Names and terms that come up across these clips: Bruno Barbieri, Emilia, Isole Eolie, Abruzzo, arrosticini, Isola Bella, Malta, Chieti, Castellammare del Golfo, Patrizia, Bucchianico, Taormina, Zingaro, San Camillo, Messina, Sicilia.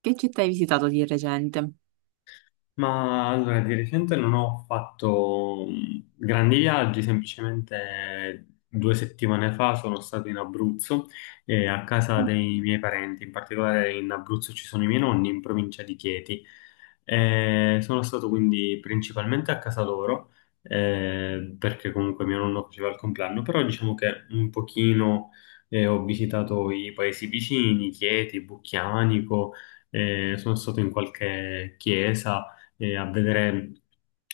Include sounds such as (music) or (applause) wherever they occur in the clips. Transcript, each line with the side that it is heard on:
right: Che città hai visitato di recente?
left: Ma allora, di recente non ho fatto grandi viaggi, semplicemente 2 settimane fa sono stato in Abruzzo, a casa dei miei parenti, in particolare in Abruzzo ci sono i miei nonni, in provincia di Chieti. Sono stato quindi principalmente a casa loro, perché comunque mio nonno faceva il compleanno, però diciamo che un pochino, ho visitato i paesi vicini, Chieti, Bucchianico, sono stato in qualche chiesa e a vedere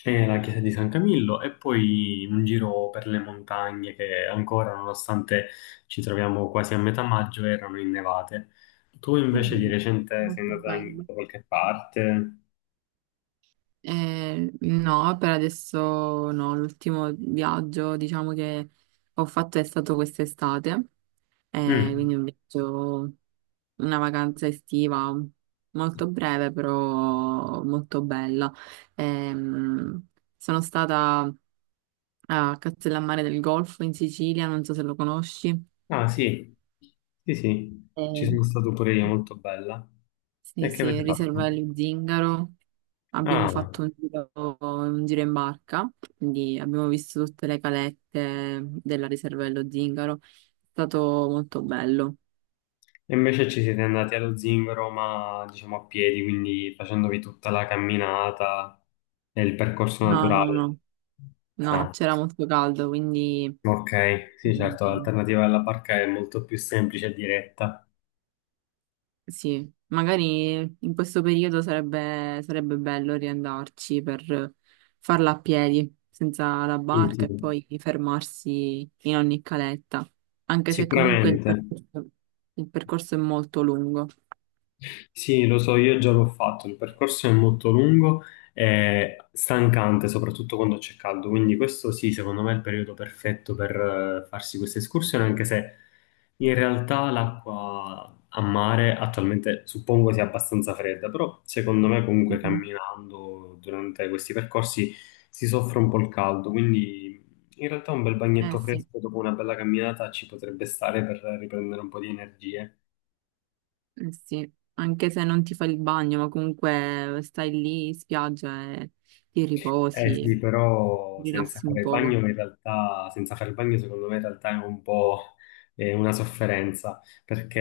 left: la chiesa di San Camillo e poi un giro per le montagne che ancora, nonostante ci troviamo quasi a metà maggio, erano innevate. Tu invece di
right: Mm,
left: recente sei
right: molto
left: andata
right: bello.
left: da qualche parte?
right: No, per adesso no, l'ultimo viaggio diciamo che ho fatto è stato quest'estate,
left: Mm.
right: quindi un viaggio, una vacanza estiva molto breve però molto bella. Ehm, Sono stata a Castellammare del Golfo in Sicilia, non so se lo conosci.
left: Ah sì, sì sì, ci
right: Eh,
left: sono stato pure io, molto bella.
right: sì,
left: E che
right: sì,
left: avete
right: riserva
left: fatto?
right: dello Zingaro. Abbiamo
left: Ah,
right: fatto un giro in barca, quindi abbiamo visto tutte le calette della riserva dello Zingaro. È stato molto bello.
left: e invece ci siete andati allo Zingaro, ma diciamo a piedi, quindi facendovi tutta la camminata e il percorso
right: No, no, no,
left: naturale.
right: no, (laughs)
left: Ah.
right: c'era molto caldo, quindi
left: Ok, sì, certo,
right: mm,
left: l'alternativa alla barca è molto più semplice e diretta.
right: sì, magari in questo periodo sarebbe bello riandarci per farla a piedi, senza la
left: Sì,
right: barca
left: sì.
right: e poi fermarsi in ogni caletta, anche se comunque
left: Sicuramente.
right: il percorso è molto lungo.
left: Sì, lo so, io già l'ho fatto, il percorso è molto lungo e stancante, soprattutto quando c'è caldo, quindi questo sì, secondo me è il periodo perfetto per farsi queste escursioni, anche se in realtà l'acqua a mare attualmente suppongo sia abbastanza fredda, però secondo me comunque
right: Mhm.
left: camminando durante questi percorsi si soffre un po' il caldo, quindi in realtà un bel
right: Eh
left: bagnetto
right: sì.
left: fresco dopo una bella camminata ci potrebbe stare per riprendere un po' di energie.
right: Eh sì, anche se non ti fai il bagno, ma comunque stai lì in spiaggia e ti
left: Eh sì,
right: riposi,
left: però senza
right: rilassi un
left: fare il
right: poco.
left: bagno in realtà, senza fare il bagno secondo me in realtà è un po' una sofferenza,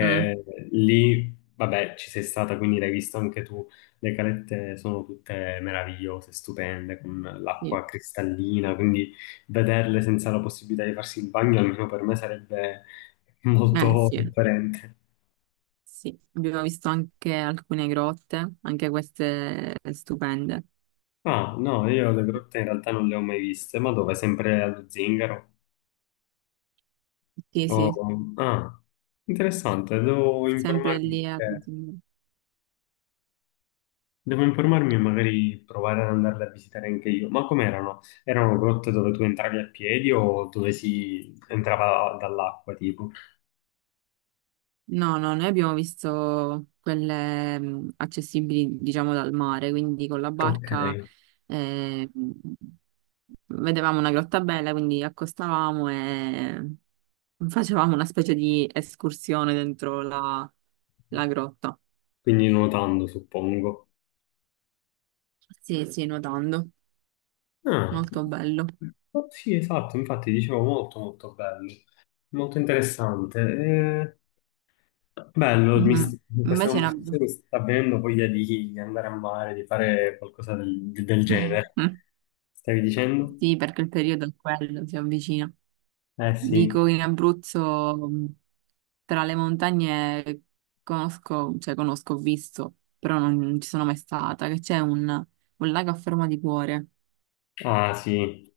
right: Mm,
left: lì, vabbè, ci sei stata, quindi l'hai visto anche tu, le calette sono tutte meravigliose, stupende, con
right: sì.
left: l'acqua cristallina, quindi vederle senza la possibilità di farsi il bagno, almeno per me sarebbe
right: Eh
left: molto
right: sì,
left: sofferente.
right: sì. Abbiamo visto anche alcune grotte, anche queste stupende.
left: Ah, no, io le grotte in realtà non le ho mai viste, ma dove? Sempre allo Zingaro?
right: Sì, sì,
left: Oh, ah, interessante,
right: sempre lì a…
left: devo informarmi e magari provare ad andarle a visitare anche io. Ma com'erano? Erano grotte dove tu entravi a piedi o dove si entrava dall'acqua, tipo?
right: No, no, noi abbiamo visto quelle accessibili, diciamo, dal mare, quindi con la
left: Ok,
right: barca eh, mh, vedevamo una grotta bella, quindi accostavamo e facevamo una specie di escursione la grotta.
left: quindi nuotando, suppongo.
right: Sì, sì, nuotando,
left: Ah,
right: molto bello.
left: oh, sì, esatto, infatti dicevo molto molto bello, molto interessante. Bello,
right: Mhm.
left: in questa
right: Invece in Abruzzo,
left: conversazione mi sta avvenendo voglia di andare a mare, di fare qualcosa del genere.
right: (laughs)
left: Stavi dicendo?
right: sì, perché il periodo è quello, si avvicina.
left: Eh sì.
right: Dico in Abruzzo. Mm, tra le montagne conosco, ho visto, però non ci sono mai stata, che un lago a forma di cuore.
left: Ah sì,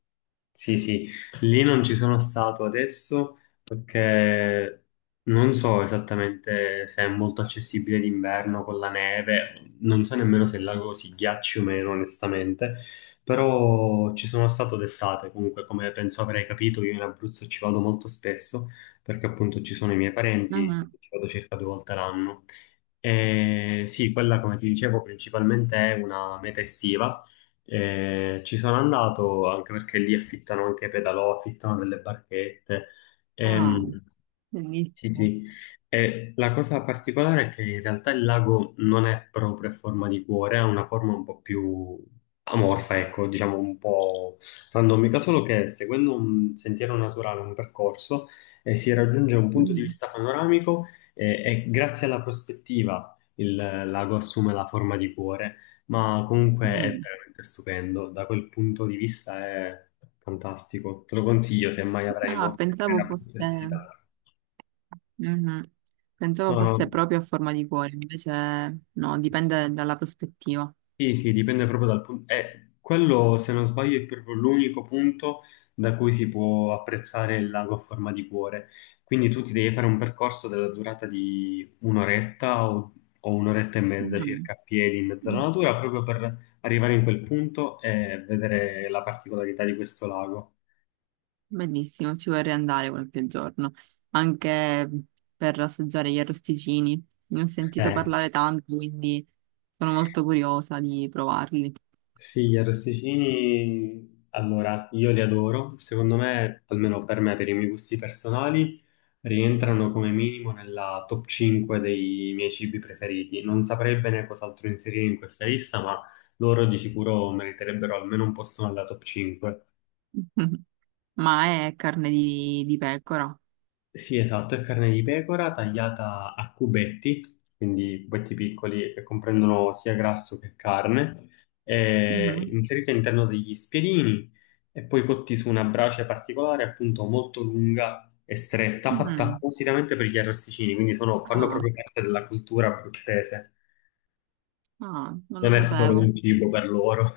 left: sì, sì, lì non ci sono stato adesso perché non so esattamente se è molto accessibile d'inverno con la neve, non so nemmeno se il lago si ghiacci o meno, onestamente, però ci sono stato d'estate comunque, come penso avrei capito, io in Abruzzo ci vado molto spesso perché appunto ci sono i miei
right: Ah,
left: parenti,
right: ah.
left: quindi ci vado circa 2 volte l'anno. E sì, quella come ti dicevo principalmente è una meta estiva, ci sono andato anche perché lì affittano anche pedalò, affittano delle barchette. Mm.
right: Ah,
left: Sì,
right: bellissimo.
left: sì. E la cosa particolare è che in realtà il lago non è proprio a forma di cuore, ha una forma un po' più amorfa, ecco, diciamo un po' randomica, solo che seguendo un sentiero naturale, un percorso, si raggiunge un punto di
right: Mm,
left: vista panoramico e grazie alla prospettiva il lago assume la forma di cuore, ma comunque è
right: mm.
left: veramente stupendo, da quel punto di vista è fantastico. Te lo consiglio se mai avrai
right: Ah,
left: modo di
right: pensavo fosse,
left: visitare.
right: mhm. Pensavo
left: No, no,
right: fosse proprio a forma di cuore, invece no, dipende dalla prospettiva.
left: sì, sì, dipende proprio dal punto. Quello, se non sbaglio, è proprio l'unico punto da cui si può apprezzare il lago a forma di cuore. Quindi tu ti devi fare un percorso della durata di un'oretta o un'oretta e mezza circa a piedi in mezzo
right: Mhm.
left: alla natura, proprio per arrivare in quel punto e vedere la particolarità di questo lago.
right: Bellissimo, ci vorrei andare qualche giorno, anche per assaggiare gli arrosticini. Ne ho sentito
left: Eh,
right: parlare tanto, quindi sono molto curiosa di provarli.
left: Sì, gli arrosticini, allora, io li adoro. Secondo me, almeno per me, per i miei gusti personali, rientrano come minimo nella top 5 dei miei cibi preferiti. Non saprei bene cos'altro inserire in questa lista, ma loro di sicuro meriterebbero almeno un posto nella top 5.
right: (laughs) Ma è di pecora?
left: Sì, esatto, è carne di pecora tagliata a cubetti, quindi cubetti piccoli che comprendono sia grasso che carne, e
right: Mhm.
left: inserita all'interno degli spiedini e poi cotti su una brace particolare, appunto molto lunga e stretta, fatta
right: Mm.
left: appositamente per gli arrosticini, quindi fanno
right: Ah,
left: proprio parte della cultura abruzzese,
right: ah, non lo
left: non è solo
right: sapevo.
left: un cibo per loro.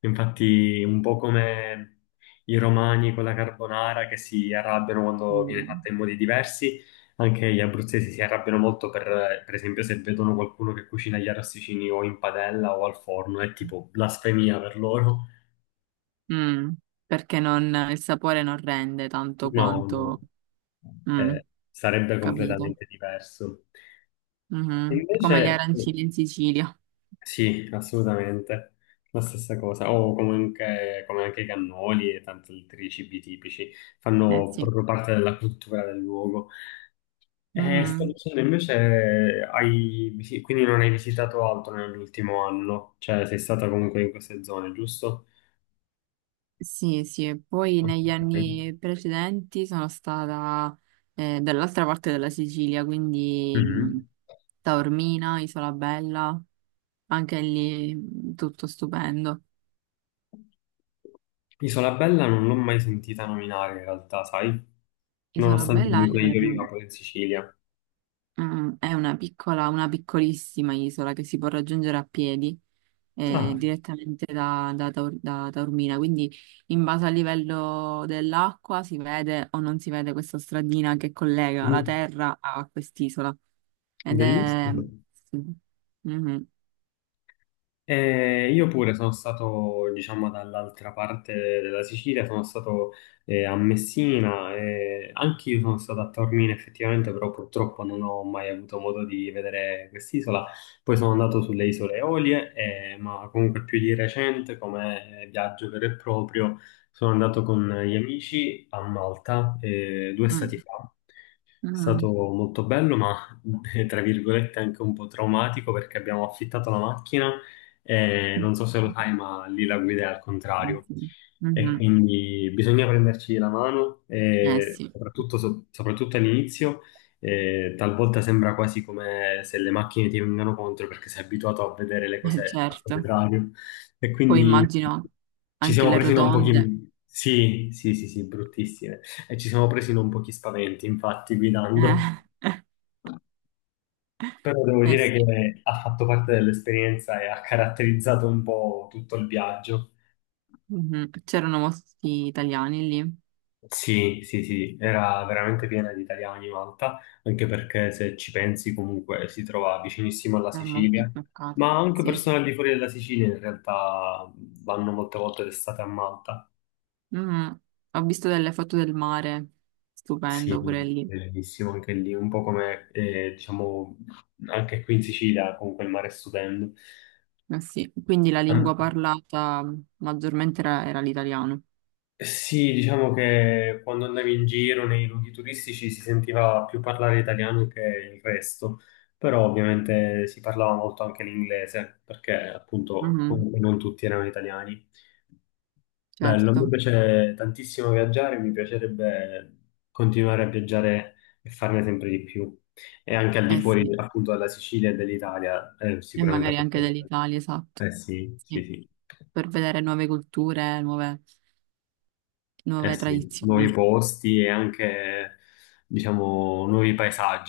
left: Infatti, un po' come i romani con la carbonara che si arrabbiano quando viene
right: Mm.
left: fatta in modi diversi, anche gli abruzzesi si arrabbiano molto per esempio, se vedono qualcuno che cucina gli arrosticini o in padella o al forno, è tipo blasfemia per loro.
right: Mm, perché non- il sapore non rende tanto
left: No,
right: quanto…
left: no,
right: Mm,
left: eh, sarebbe
right: capito.
left: completamente diverso. E
right: Mhm.
left: invece,
right: Come le arancine in Sicilia.
left: sì, assolutamente. La stessa cosa. O comunque, come anche i cannoli e tanti altri cibi tipici,
right: Eh
left: fanno
right: sì.
left: proprio parte della cultura del luogo. E sto
right: Mhm.
left: dicendo, invece, quindi non hai visitato altro nell'ultimo anno? Cioè, sei stata comunque in queste zone, giusto?
right: Sì, sì, e poi
left: Ok.
right: negli anni precedenti sono stata dall'altra parte della Sicilia, quindi
left: Mhm.
right: Taormina, Isola Bella, anche lì tutto stupendo.
left: Isola Bella non l'ho mai sentita nominare in realtà, sai?
right: Isola
left: Nonostante
right: Bella
left: comunque
right: è,
left: io viva poi in Sicilia.
right: mm, è una una piccolissima isola che si può raggiungere a piedi
left: Ah,
right: direttamente da, da Taur- da da Taormina. Quindi in base al livello dell'acqua si vede o non si vede questa stradina che collega la
left: mhm.
right: terra a quest'isola. Ed è…
left: Bellissimo.
right: sì. Mhm.
left: Io pure sono stato, diciamo, dall'altra parte della Sicilia, sono stato, a Messina, e anche io sono stato a Taormina effettivamente, però purtroppo non ho mai avuto modo di vedere quest'isola. Poi sono andato sulle Isole Eolie, ma comunque più di recente, come viaggio vero e proprio, sono andato con gli amici a Malta due stati
right: Mm.
left: fa. È
right: Mm.
left: stato molto bello, ma (laughs) tra virgolette anche un po' traumatico perché abbiamo affittato la macchina e non so se lo sai, ma lì la guida è al
right: Sì,
left: contrario.
right: sì.
left: E
right: Mhm.
left: quindi bisogna prenderci la mano,
right: Eh
left: e
right: sì,
left: soprattutto, soprattutto all'inizio, talvolta sembra quasi come se le macchine ti vengano contro perché sei abituato a vedere le cose al
right: certo.
left: contrario. E
right: Poi
left: quindi
right: immagino
left: ci
right: anche
left: siamo
right: le
left: presi un
right: rotonde.
left: pochino... Sì, sì, sì, sì, bruttissime e ci siamo presi non pochi spaventi, infatti, guidando.
right: Eh,
left: Però devo
right: (laughs) eh
left: dire
right: sì.
left: che ha fatto parte dell'esperienza e ha caratterizzato un po' tutto il viaggio.
right: Mhm. C'erano molti italiani lì,
left: Sì, sì, sì, era veramente piena di italiani Malta, anche perché se ci pensi comunque si trova vicinissimo alla
right: è molto
left: Sicilia,
right: toccato.
left: ma anche
right: Sì. Sì.
left: persone al di fuori della Sicilia in realtà vanno molte volte d'estate a Malta.
right: Mm, ho visto delle foto del mare,
left: Sì,
right: stupendo pure lì.
left: è bellissimo anche lì, un po' come, diciamo, anche qui in Sicilia, comunque il mare è stupendo.
right: Eh sì, quindi la lingua parlata maggiormente era l'italiano.
left: Sì, diciamo che quando andavi in giro nei luoghi turistici si sentiva più parlare italiano che il resto, però ovviamente si parlava molto anche l'inglese, perché appunto
right: Mhm,
left: comunque non tutti erano italiani. Bello, mi
right: certo,
left: piace tantissimo viaggiare, mi piacerebbe continuare a viaggiare e farne sempre di più, e anche al di
right: eh
left: fuori
right: sì,
left: appunto della Sicilia e dell'Italia,
right: e
left: sicuramente.
right: magari anche dell'Italia, esatto.
left: Eh sì,
right: Sì,
left: sì, sì.
right: per vedere nuove
left: Eh
right: nuove
left: sì, nuovi
right: tradizioni.
left: posti e anche, diciamo, nuovi paesaggi,